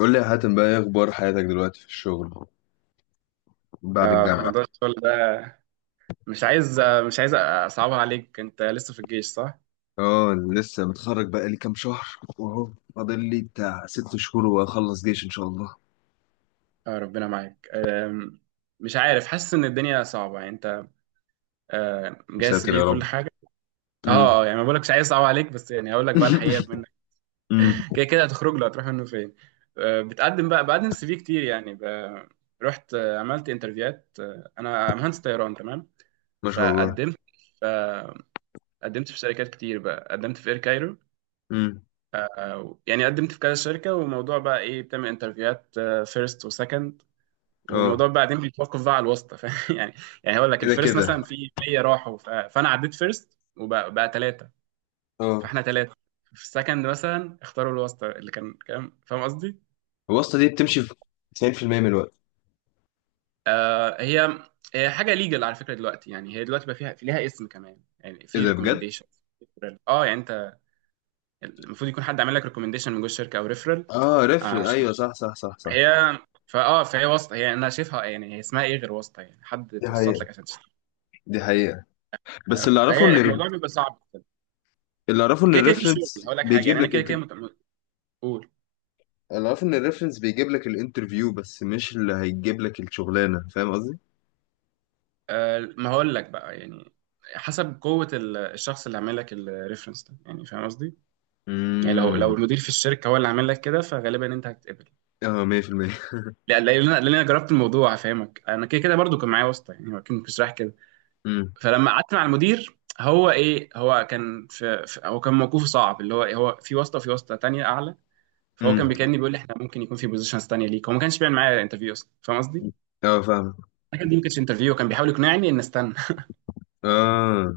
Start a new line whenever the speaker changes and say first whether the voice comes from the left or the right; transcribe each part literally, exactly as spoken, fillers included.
left: قول لي يا حاتم بقى، ايه اخبار حياتك دلوقتي في الشغل بعد
right: اه موضوع
left: الجامعة؟
right: الشغل ده. مش عايز مش عايز اصعبها عليك، انت لسه في الجيش صح؟
left: اه، لسه متخرج بقى لي كام شهر، واهو فاضل لي بتاع ست شهور واخلص جيش ان شاء الله.
right: اه ربنا معاك. آم، مش عارف، حاسس ان الدنيا صعبة يعني انت آه،
left: يا
right: مجهز
left: ساتر يا
right: بيه كل
left: رب.
right: حاجة. اه.
left: امم.
right: آه، يعني ما بقولكش عايز اصعب عليك، بس يعني هقول لك بقى الحقيقة منك.
left: امم.
right: كده كده هتخرج له، هتروح منه فين؟ آه، بتقدم بقى، بقدم سي في كتير يعني ب- رحت، آه، عملت انترفيوهات، آه، انا مهندس طيران تمام.
left: ما شاء الله.
right: فقدمت، آه، قدمت في شركات كتير بقى، قدمت في اير كايرو،
left: امم.
right: يعني قدمت في كذا شركة. وموضوع بقى ايه، بتعمل انترفيوهات فيرست وسكند، وموضوع
left: اه
right: بعدين بيتوقف بقى على الواسطة فاهم، يعني. يعني هقول لك
left: كده
right: الفيرست
left: كده.
right: مثلا في مية راحوا، ف- فانا عديت فيرست وبقى بقى ثلاثة.
left: اه،
right: فاحنا ثلاثة. في السكند مثلا اختاروا الواسطة، اللي كان كام فاهم قصدي؟
left: الواسطة دي بتمشي في تسعين في المية من الوقت.
right: آه هي هي حاجة ليجل على فكرة دلوقتي، يعني هي دلوقتي بقى فيها، في ليها اسم كمان يعني،
left: ايه
right: في
left: ده بجد.
right: ريكومنديشن. اه يعني انت المفروض يكون حد عامل لك ريكومنديشن من جوه الشركة او ريفرال،
left: اه ريفرنس،
right: عشان
left: ايوه، صح صح صح صح.
right: هي فاه فهي واسطه، هي انا شايفها يعني، هي اسمها ايه غير واسطه؟ يعني حد
left: دي
right: توسط
left: حقيقة،
right: لك عشان تشتري.
left: دي حقيقة، بس
right: آه،
left: اللي اعرفه ان
right: فهي الموضوع بيبقى صعب.
left: اللي اعرفه ان
right: كده كده في شغل،
left: الريفرنس
right: هقول لك حاجه، يعني
left: بيجيب
right: انا
left: لك
right: كده
left: انت.
right: كده مت- مت- قول.
left: انا عارف ان الريفرنس بيجيب لك الانترفيو بس مش اللي هيجيب لك الشغلانه، فاهم قصدي؟
right: آه ما هقول لك بقى يعني، حسب قوه ال- الشخص اللي عامل لك الريفرنس ده، يعني فاهم قصدي؟ يعني لو لو
left: امم.
right: المدير في الشركه هو اللي عامل لك كده، فغالبا انت هتتقبل.
left: اه، مية بالمية.
right: لا لا، لان انا لأن أنا جربت الموضوع هفهمك، انا كده كده برضو كان معايا واسطه، يعني هو أكيد مش رايح كده.
left: امم.
right: فلما قعدت مع المدير، هو ايه هو كان في, في هو كان موقفه صعب، اللي هو إيه، هو في واسطه في واسطه تانية اعلى. فهو
left: امم.
right: كان بيكلمني بيقول لي احنا ممكن يكون في بوزيشنز تانية ليك، هو ما كانش بيعمل معايا انترفيو اصلا فاهم قصدي؟
left: اه فاهم.
right: لكن دي ما كانتش انترفيو، كان بيحاول يقنعني ان استنى.
left: اه.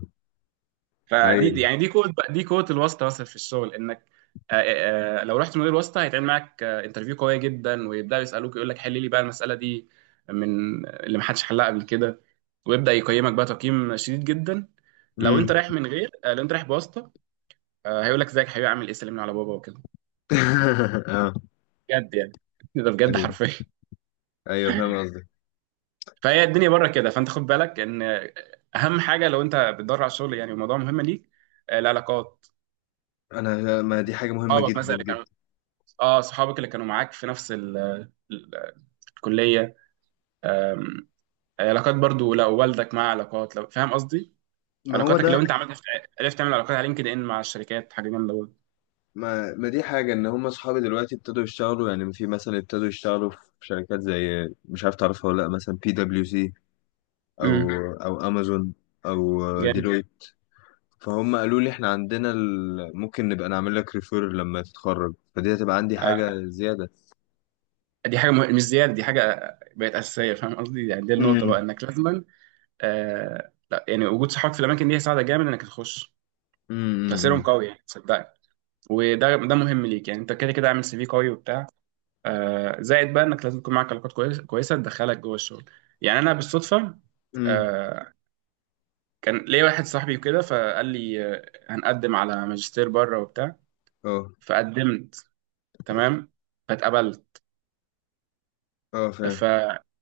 right: فدي دي-
left: ايوه.
right: يعني دي كود بقى- دي كود الواسطه اصلا في الشغل، انك آه، آه، آه، لو رحت مدير واسطه هيتعمل معاك انترفيو قويه جدا، ويبداوا يسالوك، يقول لك حل لي بقى المساله دي، من اللي ما حدش حلها قبل كده، ويبدا يقيمك بقى تقييم شديد جدا. لو انت
left: امم.
right: رايح من غير آه، لو انت رايح بواسطه، آه، هيقول لك ازيك حبيبي، عامل ايه، سلمنا على بابا وكده،
left: اه،
right: بجد يعني، ده بجد
left: ايوه
right: حرفيا.
left: ايوه، فاهم قصدك.
right: فهي الدنيا بره كده، فانت خد بالك ان اهم حاجه لو انت بتدور على الشغل، يعني الموضوع مهم ليك، آه، العلاقات،
left: انا، ما دي حاجه مهمه
right: صحابك
left: جدا
right: مثلا اللي كانوا،
left: جدا.
right: اه صحابك اللي كانوا معاك في نفس ال... ال- الكليه. آم، علاقات برضو، لو والدك مع علاقات، لو فاهم قصدي،
left: ما هو
right: علاقاتك، لو
left: ده.
right: انت عملت، عرفت تعمل علاقات على لينكد ان مع الشركات، حاجه جامده برضه.
left: ما, ما دي حاجه ان هم اصحابي دلوقتي ابتدوا يشتغلوا، يعني في مثلا ابتدوا يشتغلوا في شركات زي، مش عارف تعرفها ولا لا، مثلا بي دبليو سي، او
right: امم.
left: او امازون، او
right: جامد.
left: ديلويت. فهم قالوا لي احنا عندنا ال، ممكن نبقى نعمل لك ريفير لما تتخرج، فدي هتبقى عندي
right: آه.
left: حاجة زيادة.
right: دي حاجه مه... مش زياده، دي حاجه بقت اساسيه فاهم قصدي، يعني دي النقطه بقى
left: امم.
right: انك لازما. آه لا، يعني وجود صحابك في الاماكن دي هيساعدك جامد انك تخش، تاثيرهم
left: امم.
right: قوي يعني صدقني. وده ده مهم ليك يعني، انت كده كده عامل سي في قوي وبتاع، آه زائد بقى انك لازم يكون معاك علاقات كويسه كويسه تدخلك جوه الشغل. يعني انا بالصدفه،
left: امم.
right: آه، كان ليا واحد صاحبي وكده فقال لي، آه، هنقدم على ماجستير بره وبتاع،
left: اه.
right: فقدمت، تمام، فاتقبلت.
left: اه فاهم.
right: ف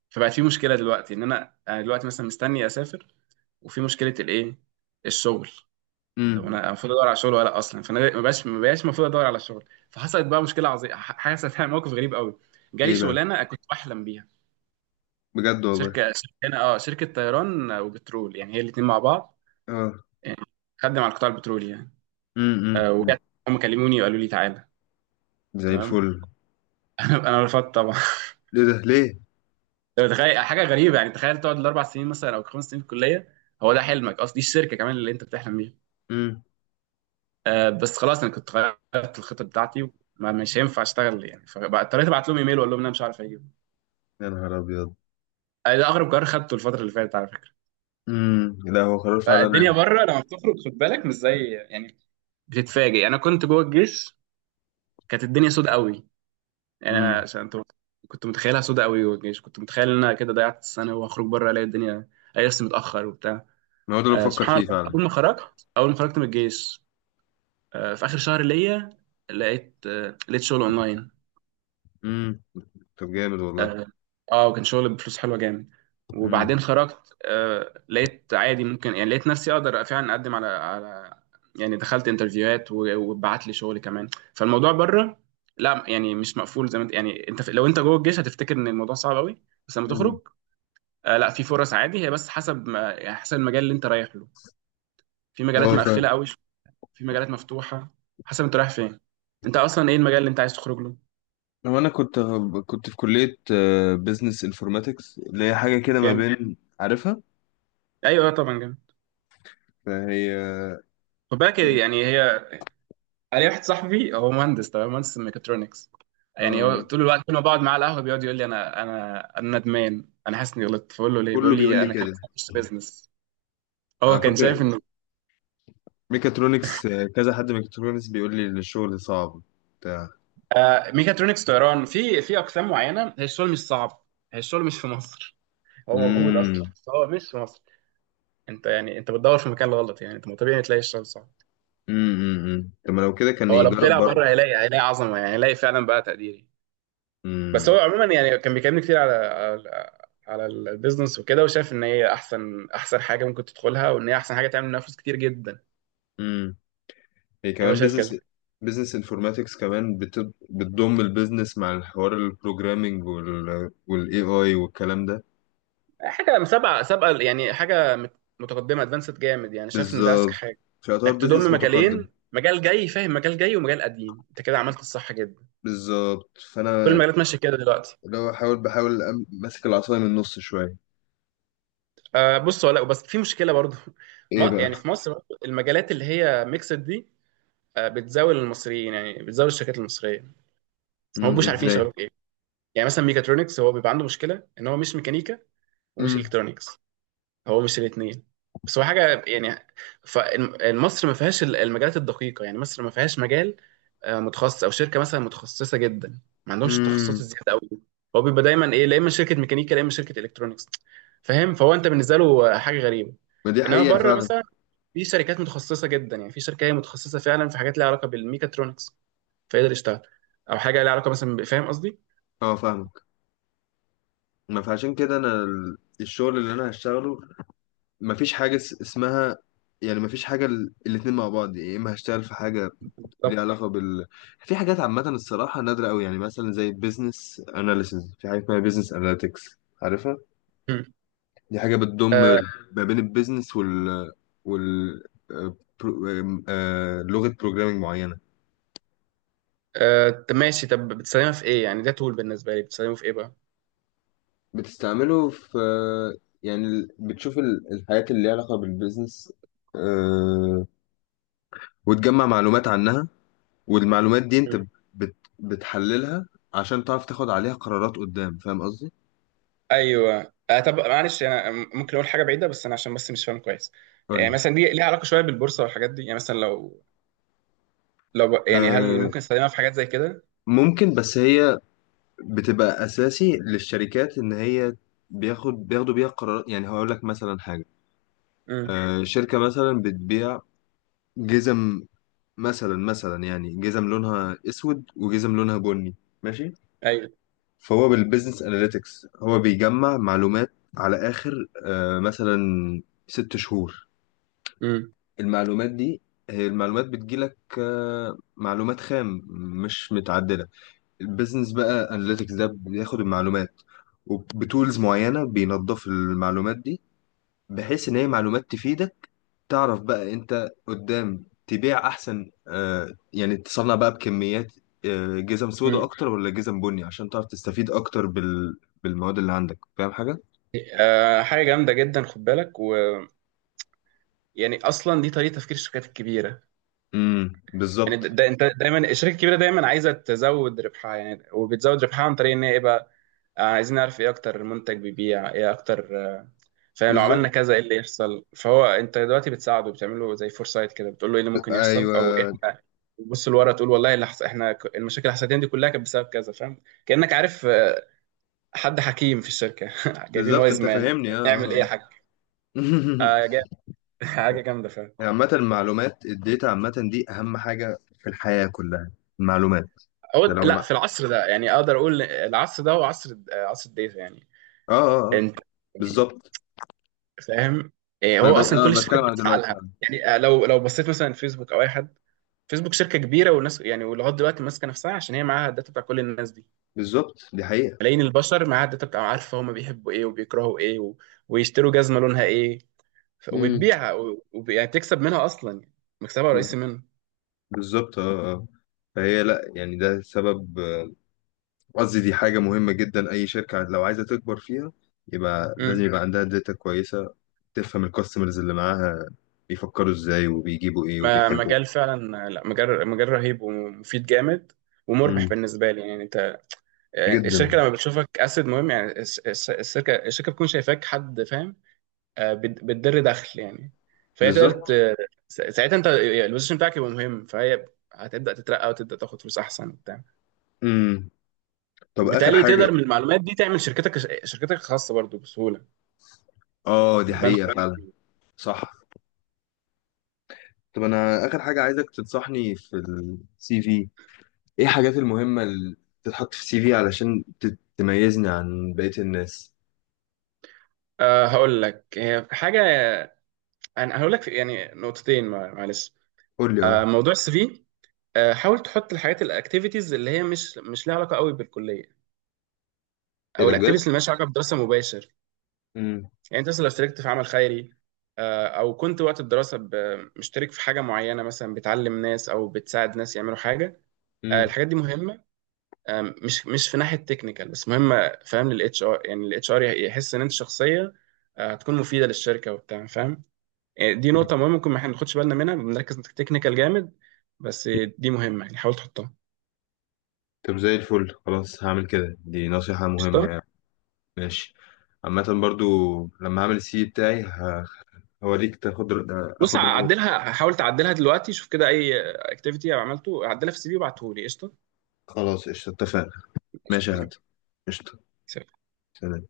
right: فبقت في مشكله دلوقتي، ان انا انا دلوقتي مثلا مستني اسافر، وفي مشكله، الايه الشغل. طب
left: امم.
right: انا المفروض ادور على شغل ولا اصلا؟ فانا ما بقاش ما بقاش المفروض ادور على شغل. فحصلت بقى مشكله عظيمه، حصلت يعني موقف غريب قوي، جالي
left: ايه بقى.
right: شغلانه كنت بحلم بيها.
left: بجد والله.
right: شركه، شركه اه شركه طيران وبترول، يعني هي الاثنين مع بعض،
left: اه.
right: يعني خدم على القطاع البترولي يعني.
left: امم.
right: آه، وهم كلموني وقالوا لي تعالى،
left: زي
right: تمام.
left: الفل.
right: انا انا رفضت طبعا.
left: ليه ده ليه.
right: طب تخيل حاجه غريبه، يعني تخيل تقعد الاربع سنين مثلا او خمس سنين في الكليه، هو ده حلمك، اصل دي الشركه كمان اللي انت بتحلم بيها.
left: امم.
right: آه، بس خلاص، انا كنت غيرت الخطه بتاعتي، وما- مش هينفع اشتغل يعني، فاضطريت ابعت لهم ايميل واقول لهم إن انا مش عارف اجي.
left: يا نهار ابيض.
right: ده اغرب قرار خدته الفتره اللي فاتت على فكره.
left: امم. لا، هو قرار
right: فالدنيا
left: فعلا.
right: بره لما بتخرج، خد بالك مش زي، يعني بتتفاجئ. انا كنت جوه الجيش كانت الدنيا سود قوي، يعني انا
left: امم.
right: عشان أنت- كنت متخيلها سود قوي. جوه الجيش كنت متخيل ان انا كده ضيعت السنه، وهخرج بره الاقي الدنيا لسه متاخر وبتاع.
left: ما هو ده اللي
right: آه
left: بفكر
right: سبحان
left: فيه
right: الله،
left: فعلا.
right: اول ما خرجت اول ما خرجت من الجيش، آه في اخر شهر ليا، لقيت آه لقيت شغل اونلاين.
left: امم. طب جامد والله.
right: اه. آه، وكان شغل بفلوس حلوه جامد.
left: امم.
right: وبعدين خرجت، آه لقيت عادي ممكن، يعني لقيت نفسي اقدر فعلا اقدم على على يعني دخلت انترفيوهات و- واتبعت لي شغل كمان. فالموضوع بره، لا يعني مش مقفول زي ما انت، يعني انت في- لو انت جوه الجيش هتفتكر ان الموضوع صعب قوي، بس لما
left: امم.
right: تخرج آه لا، في فرص عادي، هي بس حسب ما، يعني حسب المجال اللي انت رايح له. في مجالات
left: اه فاهم.
right: مقفله قوي، في مجالات مفتوحه، حسب انت رايح فين. انت اصلا ايه المجال اللي انت عايز تخرج له؟
left: هو انا كنت كنت في كلية بزنس انفورماتكس، اللي هي حاجة كده ما
right: جامد.
left: بين عارفها.
right: ايوه، آه، طبعا جامد.
left: فهي
right: خد بالك يعني، هي، انا واحد صاحبي هو مهندس تمام، مهندس ميكاترونكس، يعني هو
left: اه،
right: طول الوقت كل ما بقعد معاه على القهوه بيقعد يقول لي انا انا انا ندمان، انا حاسس اني غلطت، فبقول له ليه، بيقول
left: كله بيقول
right: لي
left: لي
right: انا كان
left: كده.
right: لازم اخش بيزنس. هو
left: على
right: كان
left: فكرة،
right: شايف انه
left: ميكاترونكس، آه، كذا حد ميكاترونكس بيقول لي الشغل صعب بتاع.
right: آه ميكاترونكس طيران في في اقسام معينه هي الشغل مش صعب، هي الشغل مش في مصر، هو موجود اصلا
left: امم.
right: بس هو مش في مصر. انت يعني انت بتدور في المكان الغلط، يعني انت ما طبيعي تلاقي الشغل صعب.
left: امم. أمم. طب ما لو كده كان
right: هو لو
left: يجرب
right: طلع بره
left: بره.
right: هيلاقي هيلاقي عظمه، يعني هيلاقي فعلا بقى تقدير. بس
left: امم.
right: هو عموما يعني كان بيكلمني كتير على على على البيزنس وكده، وشايف ان هي احسن احسن حاجه ممكن تدخلها، وان هي احسن حاجه تعمل منها فلوس كتير جدا.
left: امم. هي
right: يعني هو
left: كمان
right: شايف
left: بزنس.
right: كده،
left: بزنس انفورماتكس كمان بت- بتضم البيزنس مع الحوار البروجرامينج وال والاي اي والكلام ده.
right: حاجه سابقه سابقه، يعني حاجه مت- متقدمه ادفانسد جامد، يعني شايف ان ده اذكى
left: بالظبط،
right: حاجه،
left: فيعتبر
right: انك
left: بزنس
right: تضم
left: متقدم.
right: مجالين، مجال جاي فاهم، مجال جاي ومجال قديم، انت كده عملت الصح جدا.
left: بالظبط،
right: كل
left: فانا
right: المجالات ماشيه كده دلوقتي.
left: لو احاول بحاول، أم- ماسك العصايه من النص شويه.
right: آه بص ولا، بس في مشكله برضو.
left: ايه
right: ما
left: بقى.
right: يعني في مصر برضو المجالات اللي هي ميكسد دي، آه بتزاول المصريين، يعني بتزاول الشركات المصريه، هم
left: امم.
right: مش عارفين
left: ازاي؟
right: يشغلوك. يعني مثلا ميكاترونكس هو بيبقى عنده مشكله ان هو مش ميكانيكا ومش
left: امم.
right: الكترونكس، هو مش الاثنين، بس هو حاجه يعني. فمصر ما فيهاش ال- المجالات الدقيقه، يعني مصر ما فيهاش مجال آه، متخصص، او شركه مثلا متخصصه جدا، ما عندهمش التخصصات
left: امم.
right: الزياده قوي دي. هو بيبقى دايما ايه، لا اما شركه ميكانيكا لا اما شركه الكترونكس، فاهم، فهو انت بالنسبه له آه، حاجه غريبه.
left: ما دي
right: انما
left: حقيقة
right: بره
left: فعلا.
right: مثلا في شركات متخصصه جدا، يعني في شركه هي متخصصه فعلا في حاجات لها علاقه بالميكاترونكس، فيقدر يشتغل، او حاجه لها علاقه مثلا ب- فاهم قصدي.
left: اه فاهمك. ما فعشان كده انا ال- الشغل اللي انا هشتغله، ما فيش حاجة اس- اسمها، يعني ما فيش حاجة ال- الاتنين مع بعض. يا اما هشتغل في حاجة ليها علاقة بال، في حاجات عامة الصراحة نادرة قوي، يعني مثلا زي بيزنس اناليسز، في حاجة اسمها بيزنس اناليتكس، عارفها.
right: بالظبط.
left: دي حاجة بتضم ما بين البيزنس وال وال آه، برو- آه، آه، لغة بروجرامينج معينة.
right: آه، طب ماشي، طب بتستخدمها في ايه يعني، ده تول بالنسبه لي بتستخدمه في ايه بقى؟
left: بتستعمله في، يعني ال- بتشوف ال- الحاجات اللي ليها علاقة بالبيزنس، آه، وتجمع معلومات عنها. والمعلومات دي انت
right: مم.
left: بت بتحللها عشان تعرف تاخد عليها قرارات قدام، فاهم قصدي؟
right: ايوه. آه، طب معلش، انا ممكن اقول حاجه بعيده، بس انا عشان بس مش فاهم كويس. يعني
left: قولي.
right: مثلا دي ليها علاقه شويه بالبورصه والحاجات دي، يعني مثلا لو لو ب- يعني هل
left: آه،
right: ممكن استخدمها في حاجات زي كده؟
left: ممكن، بس هي بتبقى أساسي للشركات إن هي بياخد بياخدوا بيها قرارات. يعني هقول لك مثلا حاجة،
right: امم.
left: آه، شركة مثلا بتبيع جزم، مثلا مثلا يعني جزم لونها أسود وجزم لونها بني. ماشي.
right: ايوه.
left: فهو بالبيزنس اناليتكس هو بيجمع معلومات على اخر، آه، مثلا ست شهور.
right: امم.
left: المعلومات دي، هي المعلومات بتجيلك آه، معلومات خام مش متعدلة. البيزنس بقى اناليتكس ده بياخد المعلومات وبتولز معينة بينظف المعلومات دي بحيث ان هي معلومات تفيدك، تعرف بقى انت قدام تبيع احسن. آه يعني تصنع بقى بكميات، آه جزم سودا
right: امم.
left: اكتر ولا جزم بني، عشان تعرف تستفيد اكتر بال... بالمواد اللي عندك. فاهم حاجة؟
right: آه حاجه جامده جدا، خد بالك، ويعني اصلا دي طريقه تفكير الشركات الكبيره،
left: امم.
right: يعني ده
left: بالظبط.
right: ده- انت دايما الشركه الكبيره دايما عايزه تزود ربحها يعني، وبتزود ربحها عن طريق ان هي ايه بقى، آه، عايزين نعرف ايه اكتر منتج بيبيع ايه اكتر، فلو
left: بالظبط.
right: عملنا كذا ايه اللي يحصل. فهو انت دلوقتي بتساعده، بتعمله زي فورسايت كده، بتقول له ايه اللي ممكن يحصل، او
left: ايوه.
right: احنا بتبص لورا تقول والله اللي حص... احنا ك- المشاكل اللي حصلت دي كلها كانت بسبب كذا، فاهم، كأنك عارف آه، حد حكيم في الشركة، جايبين
left: بالظبط،
right: وايز
left: انت
right: مان،
left: فاهمني. اه.
right: نعمل ايه يا
left: آه،
right: حاج.
left: آه.
right: آه، جا- حاجة جامدة فاهم.
left: عامة المعلومات الداتا عامة دي اهم حاجة في الحياة كلها. المعلومات.
right: أو
left: انت لو
right: لا،
left: ما...
right: في العصر ده يعني اقدر اقول العصر ده هو عصر آه، عصر الداتا يعني.
left: اه اه اه.
right: انت
left: بالظبط.
right: فاهم، إيه،
left: ما
right: هو
left: انا بت-
right: اصلا كل
left: آه،
right: الشركات
left: بتكلم على
right: بتسعى
left: دلوقتي
right: لها.
left: فعلا.
right: يعني آه، لو لو بصيت مثلا فيسبوك او اي حد، فيسبوك شركه كبيره، والناس يعني ولغايه دلوقتي ماسكه نفسها عشان هي معاها الداتا بتاع كل الناس دي،
left: بالظبط، دي حقيقة.
right: ملايين البشر معاها الداتا بتاع، عارفه هم بيحبوا ايه وبيكرهوا ايه و... ويشتروا جزمه لونها ايه. ف...
left: امم.
right: وبتبيعها و... وب... يعني بتكسب منها اصلا يعني، مكسبها رئيسي منها.
left: بالظبط. اه. آه. فهي لا، يعني ده سبب. آه، قصدي، دي حاجة مهمة جدا، أي شركة لو عايزة تكبر فيها يبقى لازم
right: امم.
left: يبقى عندها داتا كويسة، تفهم الكاستمرز اللي معاها بيفكروا ازاي وبيجيبوا ايه
right: ما
left: وبيحبوا.
right: مجال فعلا، لا مجال مجال رهيب ومفيد جامد ومربح
left: امم.
right: بالنسبه لي يعني. انت، يعني
left: جدا.
right: الشركه لما بتشوفك اسد مهم، يعني الش- الش- الشركه الشركه بتكون شايفاك حد فاهم، آه، بت- بتدر دخل يعني، فهي تقدر
left: بالظبط.
right: ت- سا- ساعتها انت البوزيشن بتاعك يبقى مهم، فهي هتبدا تترقى وتبدا تاخد فلوس احسن وبتاع.
left: امم. طب آخر
right: وبالتالي
left: حاجة.
right: تقدر من المعلومات دي تعمل شركتك شركتك الخاصه برضو بسهوله،
left: اه، دي
right: تبان.
left: حقيقة فعلا. صح. طب أنا آخر حاجة عايزك تنصحني في السي في، ايه الحاجات المهمة اللي تتحط في السي في علشان تت- تميزني عن بقية الناس.
right: أه هقول لك هي حاجه، انا هقول لك في- يعني نقطتين مع- معلش.
left: قول لي اه.
right: أه موضوع السي في، آه، حاول تحط الحاجات الاكتيفيتيز اللي هي مش مش لها علاقه قوي بالكليه،
left: ايه
right: او
left: ده بجد؟
right: الاكتيفيتيز اللي مالهاش علاقه بدراسه مباشر. يعني انت مثلا لو اشتركت في عمل خيري، آه، او كنت وقت الدراسه ب- مشترك في حاجه معينه، مثلا بتعلم ناس او بتساعد ناس يعملوا حاجه. آه،
left: مم.
right: الحاجات دي مهمه، آه، مش مش في ناحيه تكنيكال بس، مهمه فاهم للاتش ار، يعني الاتش ار يحس ان انت شخصيه آه، هتكون مفيده للشركه وبتاع فاهم. يعني دي
left: مم.
right: نقطه مهمه، ممكن ما احنا ناخدش بالنا منها، بنركز تكنيكال جامد، بس دي مهمه يعني، حاول تحطها.
left: طب زي الفل، خلاص هعمل كده. دي نصيحة مهمة
right: قشطة؟
left: يعني. ماشي. عامة برضو، لما هعمل السي في بتاعي ه- هوريك، تاخد رأ-
right: بص
left: اخد رأيك.
right: عدلها، حاول تعدلها دلوقتي، شوف كده اي اكتيفيتي عملته عدلها في السي في وابعته لي قشطه.
left: خلاص قشطة، اتفقنا. ماشي يا هات. قشطة.
right: تمام.
left: سلام.